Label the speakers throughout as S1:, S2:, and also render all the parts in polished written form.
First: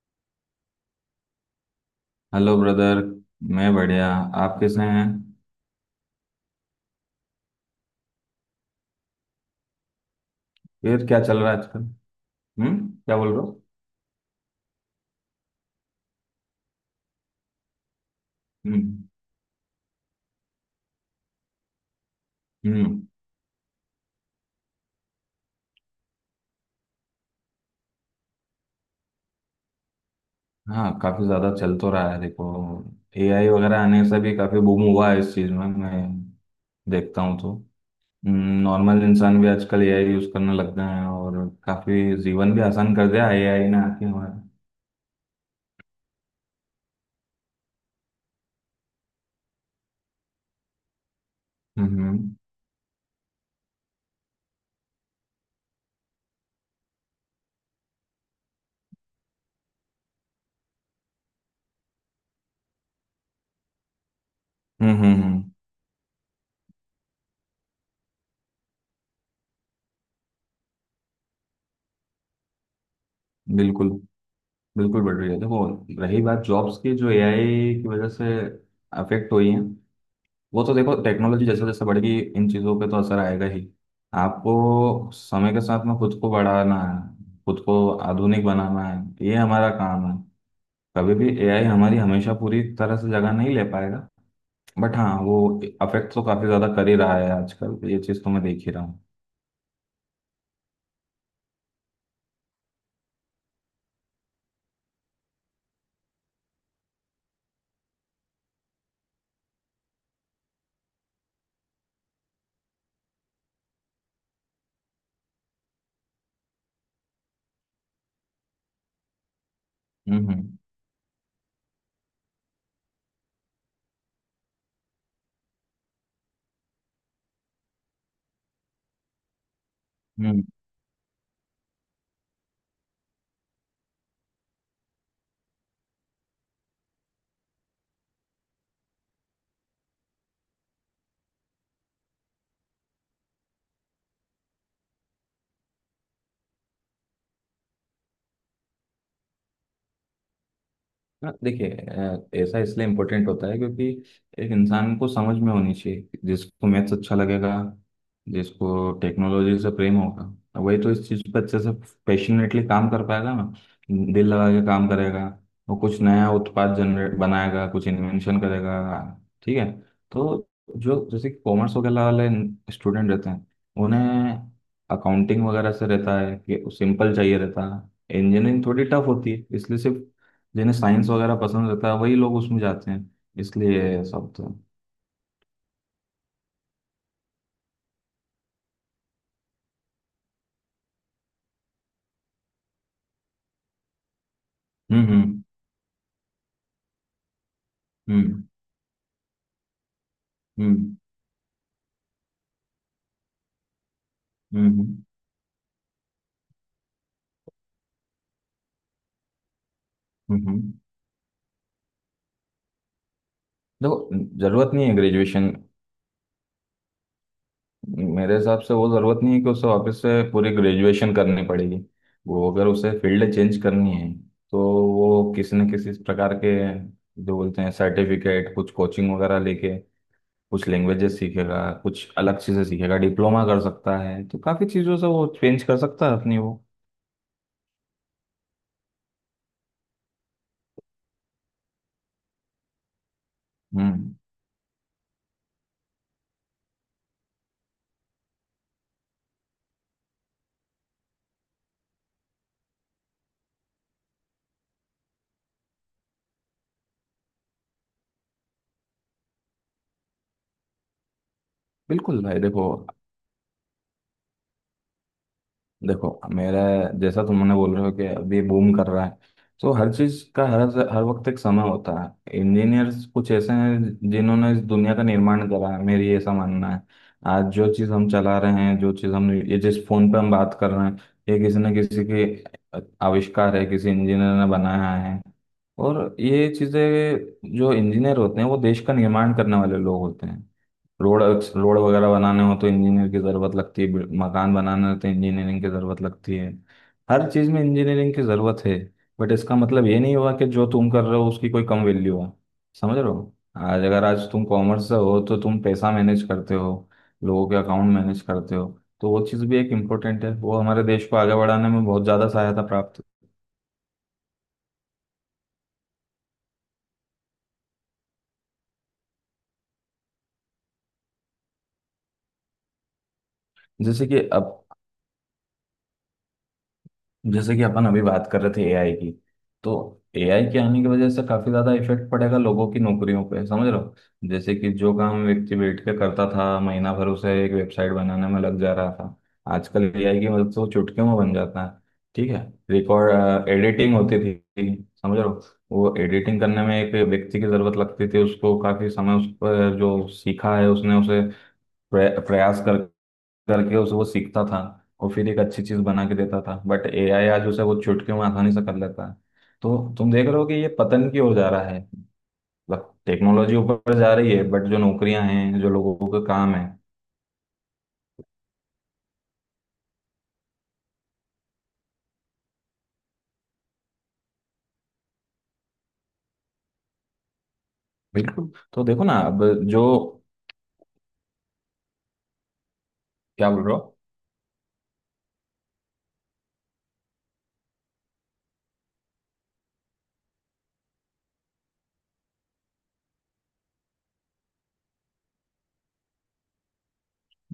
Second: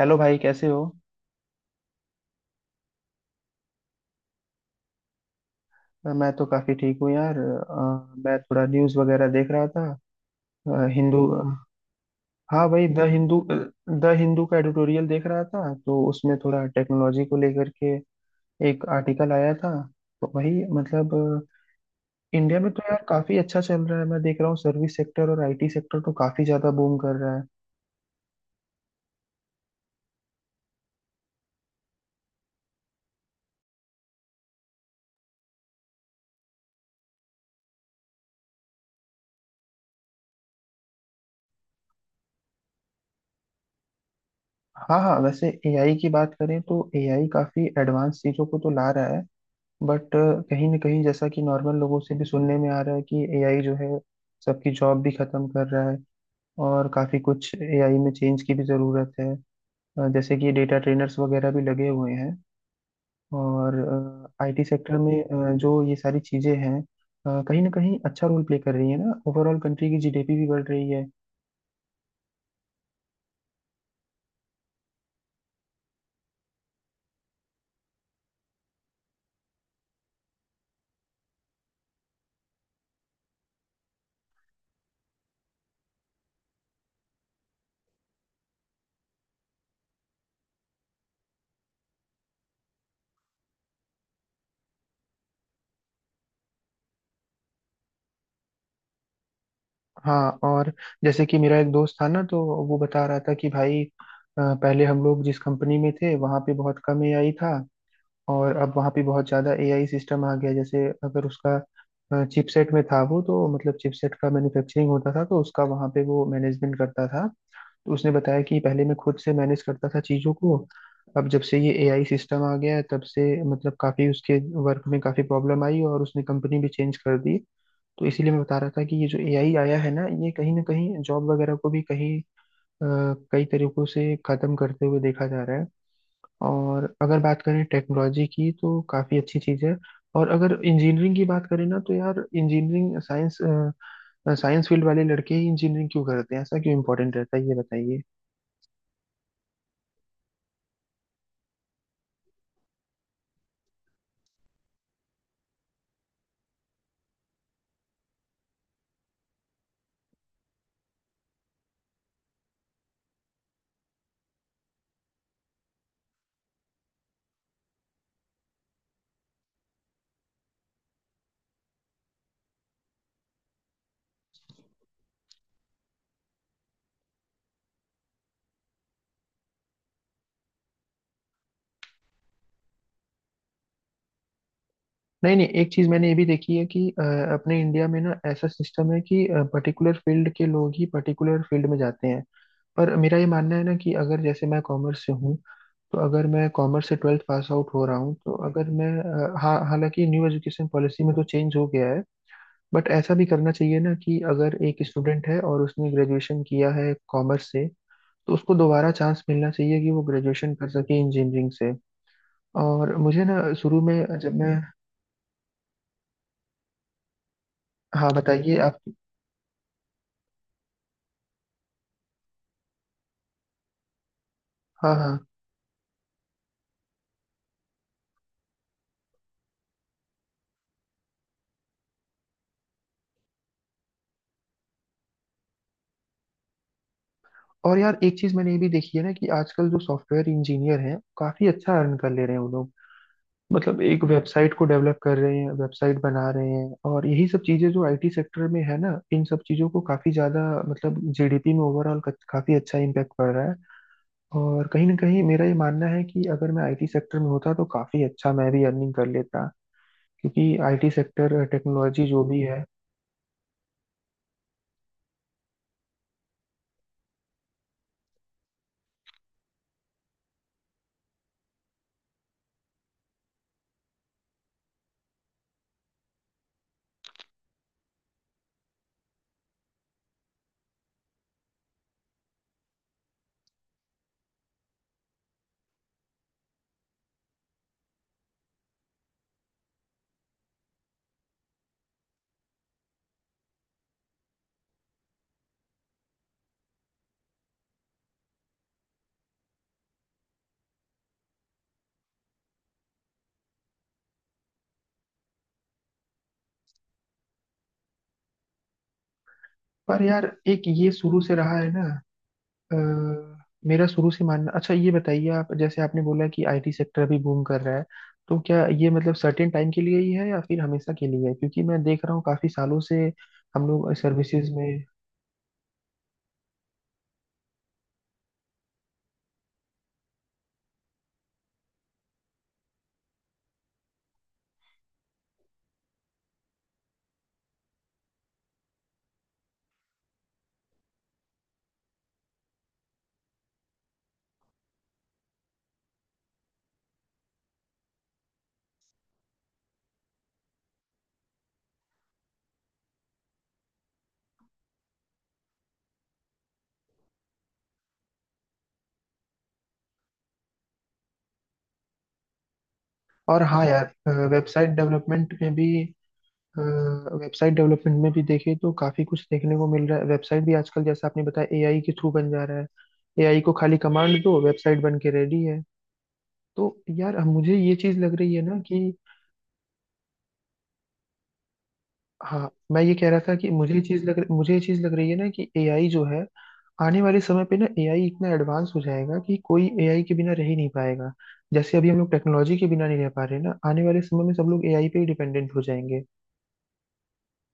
S1: Hello भाई, कैसे हो?
S2: Hello brother. मैं बढ़िया। आप कैसे हैं?
S1: मैं तो काफी ठीक हूँ यार। मैं थोड़ा न्यूज़ वगैरह देख रहा था।
S2: फिर क्या
S1: हिंदू।
S2: चल रहा है आजकल?
S1: हाँ भाई,
S2: हम्म। क्या बोल रहे हो?
S1: द हिंदू का एडिटोरियल देख रहा था, तो उसमें थोड़ा टेक्नोलॉजी को लेकर के एक
S2: हम्म।
S1: आर्टिकल आया था। तो वही मतलब, इंडिया में तो
S2: हम्म।
S1: यार काफी अच्छा चल रहा है। मैं देख रहा हूँ सर्विस सेक्टर और आईटी सेक्टर तो काफी ज्यादा बूम कर रहा है।
S2: हाँ, काफी ज्यादा चल तो रहा है देखो। एआई वगैरह आने से भी काफी बूम हुआ है इस चीज में। मैं देखता हूँ तो नॉर्मल इंसान भी आजकल एआई यूज करने लग गए हैं, और काफी जीवन भी आसान कर दिया एआई ने आके हमारा।
S1: हाँ हाँ, वैसे एआई की बात करें तो एआई काफी एडवांस चीजों को तो ला रहा है। बट कहीं ना कहीं जैसा कि नॉर्मल लोगों
S2: हम्म।
S1: से भी
S2: हम्म।
S1: सुनने में आ रहा है कि एआई जो है सबकी जॉब भी खत्म कर रहा है। और काफी कुछ एआई में चेंज की भी जरूरत है। जैसे कि डेटा ट्रेनर्स वगैरह भी लगे हुए हैं, और आईटी
S2: हम्म।
S1: सेक्टर में जो ये सारी चीजें हैं कहीं ना कहीं अच्छा रोल प्ले कर रही है ना। ओवरऑल कंट्री की जीडीपी भी बढ़ रही है।
S2: बिल्कुल। बिल्कुल बढ़ रही है देखो। रही बात जॉब्स की, जो एआई की वजह से अफेक्ट हुई है, वो तो देखो टेक्नोलॉजी जैसे जैसे बढ़ेगी इन चीज़ों पे तो असर आएगा ही। आपको समय के साथ में खुद को बढ़ाना है, खुद को आधुनिक बनाना है, ये हमारा काम है। कभी भी एआई हमारी हमेशा पूरी तरह से जगह नहीं ले पाएगा। बट हाँ, वो अफेक्ट तो काफ़ी ज़्यादा कर ही रहा है आजकल, ये चीज़ तो मैं देख ही रहा हूँ।
S1: हाँ, और जैसे कि मेरा एक दोस्त था ना, तो वो बता रहा था कि भाई, पहले हम लोग जिस कंपनी में थे वहां पे बहुत कम एआई था। और अब वहाँ पे बहुत ज़्यादा एआई सिस्टम आ गया। जैसे अगर उसका चिपसेट में था वो, तो मतलब चिपसेट का मैन्युफैक्चरिंग होता था तो उसका वहाँ पे वो मैनेजमेंट करता था। तो उसने बताया कि पहले मैं खुद से मैनेज करता था
S2: हम्म।
S1: चीज़ों को,
S2: हम्म।
S1: अब जब से ये एआई सिस्टम आ गया है तब से मतलब काफ़ी उसके वर्क में काफ़ी प्रॉब्लम आई, और उसने कंपनी भी चेंज कर दी। तो इसीलिए मैं बता रहा था कि ये जो एआई आया है ना ये
S2: हम्म।
S1: कहीं ना कहीं जॉब वगैरह को भी कहीं अ, कई तरीकों से खत्म करते हुए देखा जा रहा है। और अगर बात करें टेक्नोलॉजी की, तो काफ़ी अच्छी चीज़ है। और अगर इंजीनियरिंग की बात करें ना, तो यार इंजीनियरिंग साइंस, साइंस फील्ड वाले लड़के ही इंजीनियरिंग क्यों करते हैं, ऐसा क्यों इम्पोर्टेंट रहता है ये बताइए।
S2: हाँ देखिए, ऐसा इसलिए इम्पोर्टेंट होता है क्योंकि एक इंसान को समझ में होनी चाहिए। जिसको मैथ्स अच्छा लगेगा, जिसको टेक्नोलॉजी से प्रेम होगा, वही तो इस चीज़ पर अच्छे से पैशनेटली काम कर पाएगा ना। दिल लगा के काम करेगा, वो कुछ नया उत्पाद जनरेट बनाएगा, कुछ इन्वेंशन करेगा। ठीक है। तो जो जैसे कॉमर्स वगैरह वाले स्टूडेंट रहते हैं, उन्हें अकाउंटिंग वगैरह से रहता है कि सिंपल चाहिए, रहता है इंजीनियरिंग थोड़ी टफ होती है, इसलिए सिर्फ जिन्हें साइंस वगैरह पसंद रहता है वही लोग उसमें जाते हैं, इसलिए सब तो।
S1: नहीं नहीं, एक चीज़ मैंने ये भी देखी है कि अपने इंडिया में ना ऐसा सिस्टम है कि पर्टिकुलर फील्ड के लोग ही पर्टिकुलर फील्ड में जाते हैं। पर मेरा ये मानना है ना, कि अगर जैसे मैं कॉमर्स
S2: हम्म।
S1: से हूँ,
S2: हम्म।
S1: तो अगर मैं कॉमर्स से ट्वेल्थ पास आउट हो रहा हूँ तो
S2: हम्म।
S1: अगर मैं हाँ हालांकि न्यू एजुकेशन
S2: हम्म।
S1: पॉलिसी में तो चेंज हो गया है। बट ऐसा भी करना चाहिए ना कि अगर
S2: हम्म।
S1: एक स्टूडेंट है और उसने ग्रेजुएशन किया है कॉमर्स से, तो उसको दोबारा चांस मिलना चाहिए कि वो ग्रेजुएशन कर
S2: हम्म।
S1: सके इंजीनियरिंग से। और मुझे ना शुरू
S2: देखो,
S1: में जब मैं,
S2: जरूरत नहीं है ग्रेजुएशन।
S1: हाँ
S2: मेरे
S1: बताइए
S2: हिसाब से
S1: आप।
S2: वो जरूरत नहीं है कि उसे वापस से पूरी ग्रेजुएशन करनी पड़ेगी। वो अगर उसे फील्ड चेंज करनी है तो
S1: हाँ हाँ।
S2: वो किसी न किसी प्रकार के, जो बोलते हैं सर्टिफिकेट, कुछ कोचिंग वगैरह लेके कुछ लैंग्वेजेस सीखेगा, कुछ अलग चीजें सीखेगा, डिप्लोमा कर सकता है, तो काफी चीजों से वो चेंज कर सकता है अपनी वो।
S1: और यार एक चीज मैंने ये भी देखी है ना कि आजकल जो सॉफ्टवेयर इंजीनियर हैं काफी अच्छा अर्न कर ले रहे हैं वो लोग। मतलब एक
S2: हम्म।
S1: वेबसाइट को डेवलप कर रहे हैं, वेबसाइट बना रहे हैं, और यही सब चीजें जो आईटी सेक्टर में है ना, इन सब चीजों को काफी ज्यादा मतलब जीडीपी में ओवरऑल काफी अच्छा इम्पैक्ट पड़ रहा है। और कहीं ना कहीं मेरा ये मानना है कि अगर मैं आईटी सेक्टर में होता तो काफी अच्छा मैं भी अर्निंग कर लेता, क्योंकि आईटी सेक्टर टेक्नोलॉजी
S2: बिल्कुल
S1: जो
S2: भाई।
S1: भी है।
S2: देखो देखो, मेरा जैसा तुमने बोल रहे हो कि अभी बूम कर रहा है, तो हर चीज का, हर हर वक्त एक समय होता है। इंजीनियर्स कुछ ऐसे हैं जिन्होंने इस दुनिया का निर्माण करा है, मेरी ऐसा मानना है। आज जो चीज हम चला रहे हैं, जो चीज हम ये जिस फोन पे हम बात कर रहे हैं, ये किसी न किसी के आविष्कार है, किसी इंजीनियर ने बनाया है। और ये चीजें, जो इंजीनियर होते हैं वो देश का निर्माण करने वाले लोग होते हैं। रोड रोड वगैरह बनाने हो तो इंजीनियर की ज़रूरत लगती है, मकान बनाने हो तो इंजीनियरिंग की ज़रूरत लगती है। हर चीज़ में इंजीनियरिंग की ज़रूरत है। बट इसका मतलब ये नहीं हुआ कि जो तुम कर रहे हो उसकी कोई कम वैल्यू हो। समझ रहे हो, आज अगर आज तुम कॉमर्स से हो तो तुम पैसा मैनेज करते हो, लोगों के अकाउंट मैनेज करते हो। तो वो चीज़ भी एक
S1: पर
S2: इम्पोर्टेंट
S1: यार
S2: है, वो
S1: एक
S2: हमारे
S1: ये
S2: देश को
S1: शुरू से
S2: आगे
S1: रहा
S2: बढ़ाने
S1: है ना,
S2: में बहुत ज़्यादा सहायता
S1: अ,
S2: प्राप्त है।
S1: मेरा शुरू से मानना, अच्छा ये बताइए आप, जैसे आपने बोला कि आईटी सेक्टर अभी बूम कर रहा है, तो क्या ये मतलब सर्टेन टाइम के लिए ही है या फिर हमेशा के लिए है? क्योंकि मैं देख रहा हूँ काफी सालों से हम लोग
S2: जैसे कि
S1: सर्विसेज
S2: अब
S1: में।
S2: जैसे कि अपन अभी बात कर रहे थे एआई की। तो एआई के आने की वजह से काफी ज्यादा इफेक्ट पड़ेगा लोगों की नौकरियों पे, समझ रहे हो। जैसे कि जो काम व्यक्ति बैठ के करता था, महीना भर उसे एक वेबसाइट बनाने में लग जा रहा था, आजकल एआई की मदद से वो चुटकियों में बन जाता है। ठीक है। रिकॉर्ड एडिटिंग होती थी, समझ रहे हो, वो एडिटिंग करने में एक व्यक्ति की जरूरत लगती थी, उसको काफी समय उस पर जो सीखा है उसने, उसे प्रयास कर करके उसे वो सीखता था। और फिर एक अच्छी चीज बना के देता था, बट एआई आज उसे वो चुटकी में आसानी से कर लेता है। तो तुम देख रहे हो कि ये पतन की ओर जा रहा है। मतलब
S1: और
S2: टेक्नोलॉजी
S1: हाँ यार,
S2: ऊपर जा रही है, बट
S1: वेबसाइट
S2: जो नौकरियां
S1: डेवलपमेंट में
S2: हैं
S1: भी
S2: जो लोगों के काम है।
S1: वेबसाइट डेवलपमेंट में भी देखें तो काफी कुछ देखने को मिल रहा है। वेबसाइट भी आजकल जैसा आपने बताया एआई के थ्रू बन जा रहा है। एआई को खाली कमांड दो, वेबसाइट बन के रेडी है। तो यार अब मुझे ये चीज लग रही है
S2: बिल्कुल।
S1: ना
S2: तो
S1: कि,
S2: देखो ना, अब जो
S1: हाँ मैं ये कह रहा था कि
S2: क्या बोल रहे हो?
S1: मुझे ये चीज लग रही है ना कि एआई जो है, आने वाले समय पे ना एआई इतना एडवांस हो जाएगा कि कोई एआई के बिना रह ही नहीं पाएगा। जैसे अभी हम लोग टेक्नोलॉजी के बिना नहीं रह पा रहे ना, आने वाले समय में सब लोग एआई पे ही डिपेंडेंट हो जाएंगे।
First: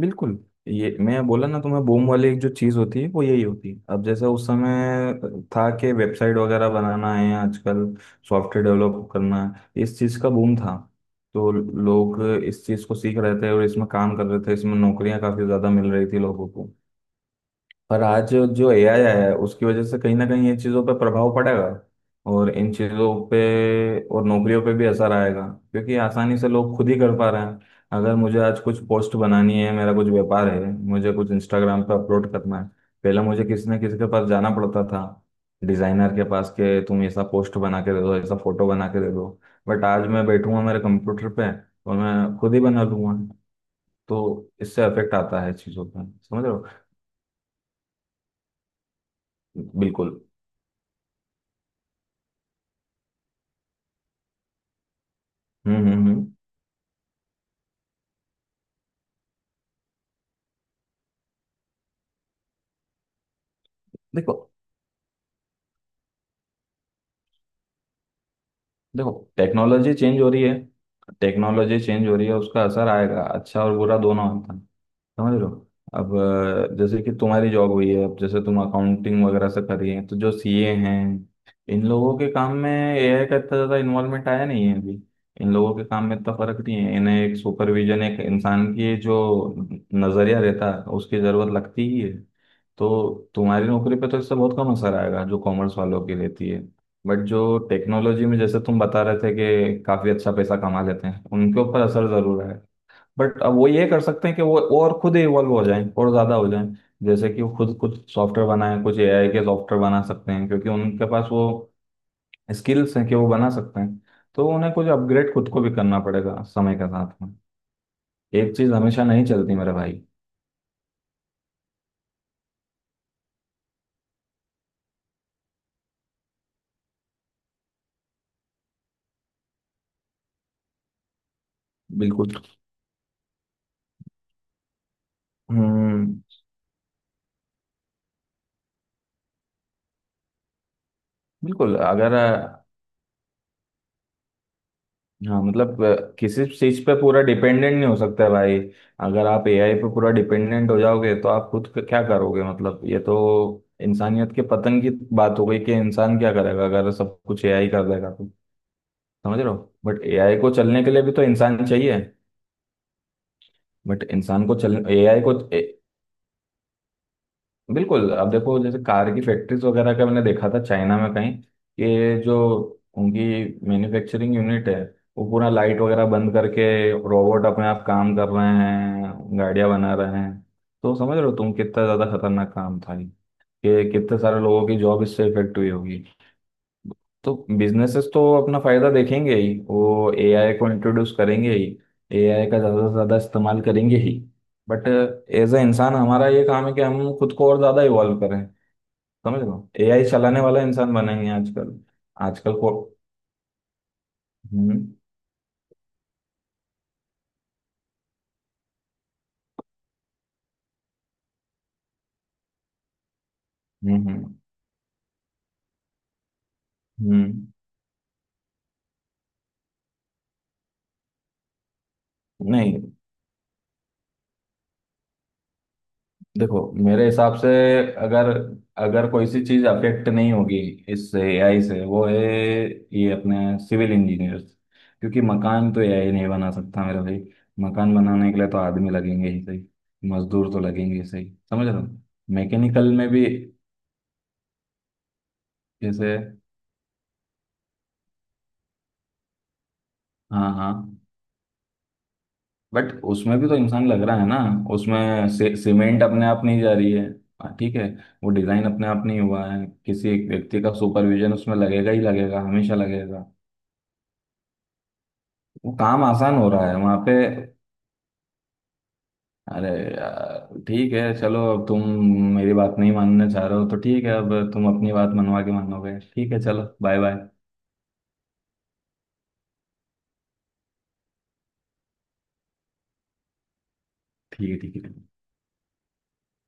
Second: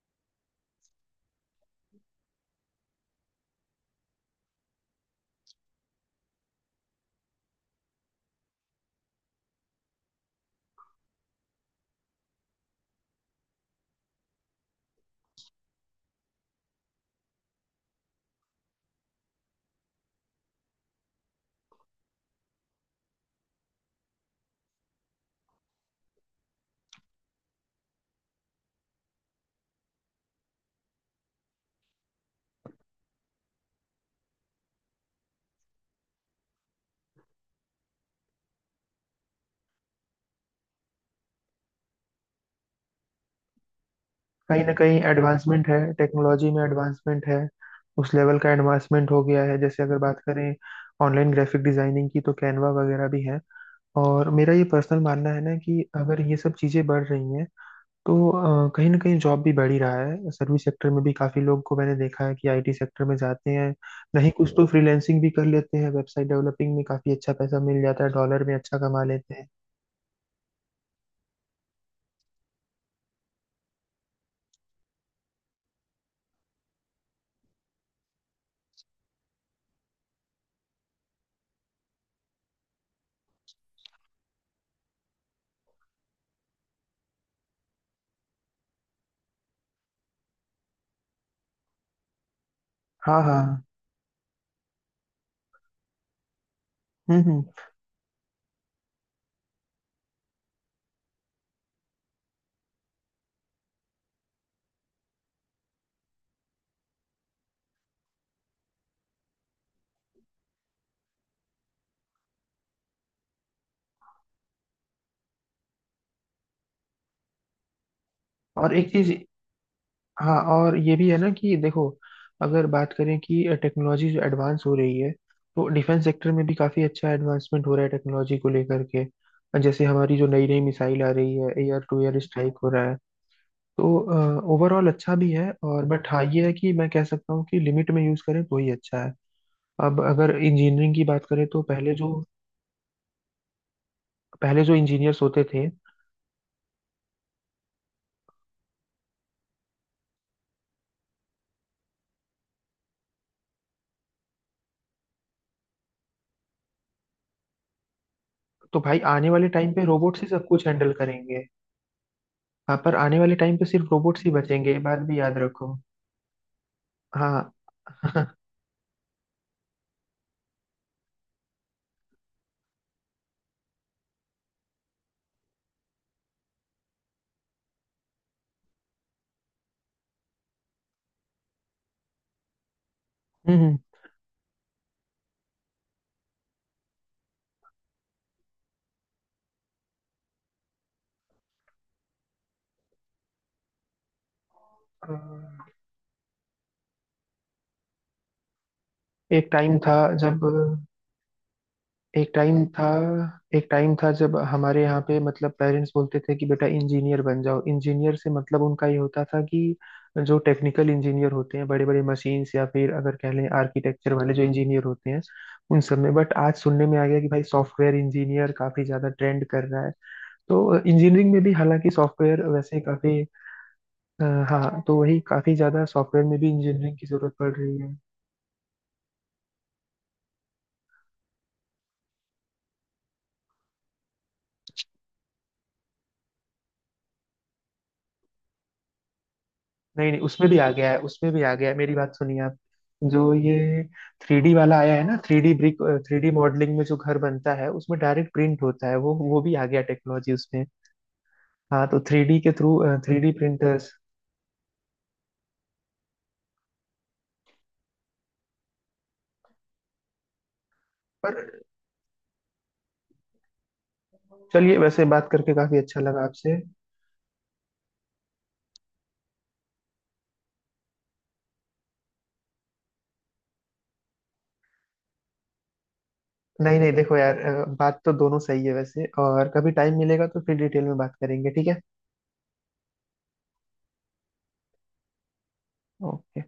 S2: बिल्कुल। ये मैं बोला ना तुम्हें, बूम वाली एक जो चीज होती है वो यही होती है। अब जैसे उस समय था कि वेबसाइट वगैरह बनाना है, आजकल सॉफ्टवेयर डेवलप करना है, इस चीज का बूम था। तो लोग इस चीज को सीख रहे थे और इसमें काम कर रहे थे, इसमें नौकरियां काफी ज्यादा मिल रही थी लोगों को। पर आज जो एआई आया है, उसकी वजह से कहीं ना कहीं इन चीज़ों पर प्रभाव पड़ेगा, और इन चीज़ों पे और नौकरियों पे भी असर आएगा, क्योंकि आसानी से लोग खुद ही कर पा रहे हैं। अगर मुझे आज कुछ पोस्ट बनानी है, मेरा कुछ व्यापार है, मुझे कुछ इंस्टाग्राम पे अपलोड करना है, पहले मुझे किसी न किसी के पास जाना पड़ता था, डिज़ाइनर के पास के तुम ऐसा पोस्ट बना के दे दो, ऐसा फोटो बना के दे दो। बट आज मैं बैठूंगा मेरे कंप्यूटर पे और मैं खुद ही बना लूंगा। तो
S1: कहीं ना
S2: इससे
S1: कहीं
S2: अफेक्ट आता है
S1: एडवांसमेंट है,
S2: चीज़ों पर, समझ
S1: टेक्नोलॉजी
S2: रहे
S1: में
S2: हो।
S1: एडवांसमेंट है। उस लेवल का एडवांसमेंट हो गया है, जैसे अगर
S2: बिल्कुल।
S1: बात करें ऑनलाइन ग्राफिक डिजाइनिंग की, तो कैनवा वगैरह भी है। और मेरा ये पर्सनल मानना है ना
S2: हम्म।
S1: कि
S2: हम्म।
S1: अगर
S2: हम्म।
S1: ये सब चीज़ें बढ़ रही हैं, तो कहीं ना कहीं जॉब भी बढ़ ही रहा है। सर्विस सेक्टर में भी काफ़ी लोग को मैंने देखा है कि आईटी सेक्टर में जाते हैं, नहीं
S2: देखो
S1: कुछ तो फ्रीलैंसिंग भी कर लेते हैं, वेबसाइट डेवलपिंग में काफ़ी अच्छा पैसा मिल जाता है, डॉलर में अच्छा कमा
S2: देखो,
S1: लेते हैं।
S2: टेक्नोलॉजी चेंज हो रही है। टेक्नोलॉजी चेंज हो रही है, उसका असर आएगा, अच्छा और बुरा दोनों आता है, समझ रहे हो। अब जैसे कि तुम्हारी जॉब हुई है, अब जैसे तुम अकाउंटिंग वगैरह से कर रही हैं, तो जो सीए हैं, इन लोगों के काम में एआई का इतना ज़्यादा इन्वॉल्वमेंट आया नहीं है अभी। इन लोगों के काम में इतना फर्क नहीं है, इन्हें एक सुपरविजन, एक इंसान की जो नज़रिया रहता है उसकी ज़रूरत लगती ही है।
S1: हाँ
S2: तो
S1: हाँ।
S2: तुम्हारी नौकरी पे तो इससे बहुत कम असर आएगा, जो कॉमर्स वालों की रहती है। बट जो
S1: हम्म।
S2: टेक्नोलॉजी में, जैसे तुम बता रहे थे कि काफ़ी अच्छा पैसा कमा लेते हैं, उनके ऊपर असर ज़रूर है। बट अब वो ये कर सकते हैं कि वो और खुद इवॉल्व हो जाएं, और ज्यादा हो जाएं। जैसे कि वो खुद कुछ सॉफ्टवेयर बनाएं, कुछ एआई के सॉफ्टवेयर बना सकते हैं, क्योंकि उनके पास वो स्किल्स हैं कि वो बना सकते हैं। तो उन्हें कुछ अपग्रेड खुद को भी करना पड़ेगा समय के साथ में। एक चीज
S1: और एक
S2: हमेशा
S1: चीज,
S2: नहीं चलती मेरे भाई।
S1: हाँ और ये भी है ना कि देखो, अगर बात करें कि टेक्नोलॉजी जो एडवांस हो रही है, तो डिफेंस सेक्टर में भी काफ़ी अच्छा एडवांसमेंट हो रहा है टेक्नोलॉजी को लेकर के। जैसे हमारी जो नई नई मिसाइल आ रही है, एयर टू एयर
S2: बिल्कुल।
S1: स्ट्राइक हो रहा है। तो ओवरऑल अच्छा भी है, और बट
S2: हम्म।
S1: हाँ ये है कि मैं कह सकता हूँ कि लिमिट में यूज़ करें तो ही अच्छा है। अब अगर इंजीनियरिंग की बात करें, तो
S2: बिल्कुल। अगर
S1: पहले जो इंजीनियर्स
S2: हाँ
S1: होते थे,
S2: मतलब, किसी चीज पे पूरा डिपेंडेंट नहीं हो सकता है भाई। अगर आप एआई पे पूरा डिपेंडेंट हो जाओगे, तो आप खुद क्या करोगे? मतलब ये तो इंसानियत के पतन की बात हो गई, कि इंसान क्या करेगा अगर सब कुछ एआई कर देगा तो।
S1: तो भाई आने
S2: समझ
S1: वाले
S2: रहे हो,
S1: टाइम पे
S2: बट
S1: रोबोट्स ही
S2: एआई
S1: सब
S2: को
S1: कुछ
S2: चलने के
S1: हैंडल
S2: लिए भी तो
S1: करेंगे।
S2: इंसान चाहिए।
S1: हाँ, पर आने वाले टाइम पे सिर्फ
S2: बट
S1: रोबोट्स ही
S2: इंसान को
S1: बचेंगे
S2: चल
S1: ये बात भी
S2: एआई को।
S1: याद रखो। हाँ।
S2: बिल्कुल। अब देखो, जैसे कार की फैक्ट्रीज वगैरह का मैंने देखा था चाइना में कहीं, कि जो उनकी मैन्युफैक्चरिंग यूनिट है, वो पूरा लाइट वगैरह बंद करके रोबोट अपने आप काम कर रहे हैं, गाड़ियां बना रहे हैं। तो समझ रहे हो तुम, कितना ज्यादा खतरनाक काम था
S1: हम्म।
S2: ये, कि कितने सारे लोगों की जॉब इससे इफेक्ट हुई होगी। तो बिजनेसेस तो अपना फायदा देखेंगे ही, वो एआई को इंट्रोड्यूस करेंगे ही, एआई का ज्यादा से ज्यादा इस्तेमाल करेंगे ही। बट
S1: अ,
S2: एज अ इंसान हमारा ये काम है कि हम खुद को और ज्यादा इवॉल्व करें। समझ
S1: एक
S2: लो,
S1: टाइम था
S2: एआई
S1: जब
S2: चलाने वाला इंसान बनेंगे आजकल।
S1: एक
S2: आजकल
S1: टाइम
S2: को।
S1: था एक टाइम था जब हमारे
S2: हम्म।
S1: यहाँ पे मतलब पेरेंट्स बोलते थे कि बेटा इंजीनियर बन जाओ। इंजीनियर से मतलब उनका ये होता था कि जो टेक्निकल इंजीनियर होते हैं, बड़े बड़े मशीन्स, या फिर अगर कह लें
S2: हम्म।
S1: आर्किटेक्चर वाले
S2: हम्म।
S1: जो इंजीनियर होते हैं उन सब में। बट आज सुनने में आ गया कि भाई
S2: हम्म।
S1: सॉफ्टवेयर इंजीनियर काफी ज्यादा ट्रेंड कर रहा है। तो इंजीनियरिंग में भी हालांकि सॉफ्टवेयर वैसे
S2: नहीं,
S1: काफी, अ, हाँ तो वही, काफी ज्यादा सॉफ्टवेयर में भी
S2: देखो
S1: इंजीनियरिंग
S2: मेरे
S1: की जरूरत
S2: हिसाब से,
S1: पड़ रही है।
S2: अगर अगर कोई सी चीज अफेक्ट नहीं होगी इससे, एआई से, वो है ये अपने सिविल इंजीनियर्स। क्योंकि मकान तो एआई नहीं बना सकता मेरा भाई, मकान बनाने के लिए तो आदमी लगेंगे ही सही।
S1: नहीं नहीं, उसमें
S2: मजदूर
S1: भी
S2: तो
S1: आ गया
S2: लगेंगे
S1: है,
S2: ही सही,
S1: उसमें भी आ
S2: समझ
S1: गया है,
S2: रहे हो।
S1: मेरी बात सुनिए आप।
S2: मैकेनिकल में भी
S1: जो ये थ्री डी वाला आया है ना, थ्री डी ब्रिक,
S2: जैसे।
S1: थ्री डी मॉडलिंग में जो घर बनता है उसमें डायरेक्ट प्रिंट होता है, वो भी आ गया टेक्नोलॉजी
S2: हाँ,
S1: उसमें।
S2: हाँ।
S1: हाँ, तो थ्री डी के थ्रू
S2: बट
S1: थ्री डी
S2: उसमें भी तो इंसान
S1: प्रिंटर्स।
S2: लग रहा है ना, उसमें से सीमेंट अपने आप नहीं जा रही है। हाँ, ठीक है। वो डिजाइन अपने आप नहीं हुआ है, किसी एक व्यक्ति का सुपरविजन उसमें
S1: पर
S2: लगेगा ही लगेगा, हमेशा लगेगा।
S1: चलिए, वैसे बात करके
S2: वो
S1: काफी अच्छा
S2: काम
S1: लगा
S2: आसान हो
S1: आपसे।
S2: रहा है वहां पे। अरे यार ठीक है, चलो अब तुम मेरी बात नहीं मानना चाह रहे हो तो ठीक है, अब तुम अपनी बात मनवा के मानोगे, ठीक है, चलो
S1: नहीं नहीं
S2: बाय बाय।
S1: देखो यार, बात तो दोनों सही है वैसे, और कभी टाइम मिलेगा तो फिर डिटेल में बात करेंगे, ठीक है।
S2: ठीक है, ठीक है।
S1: ओके।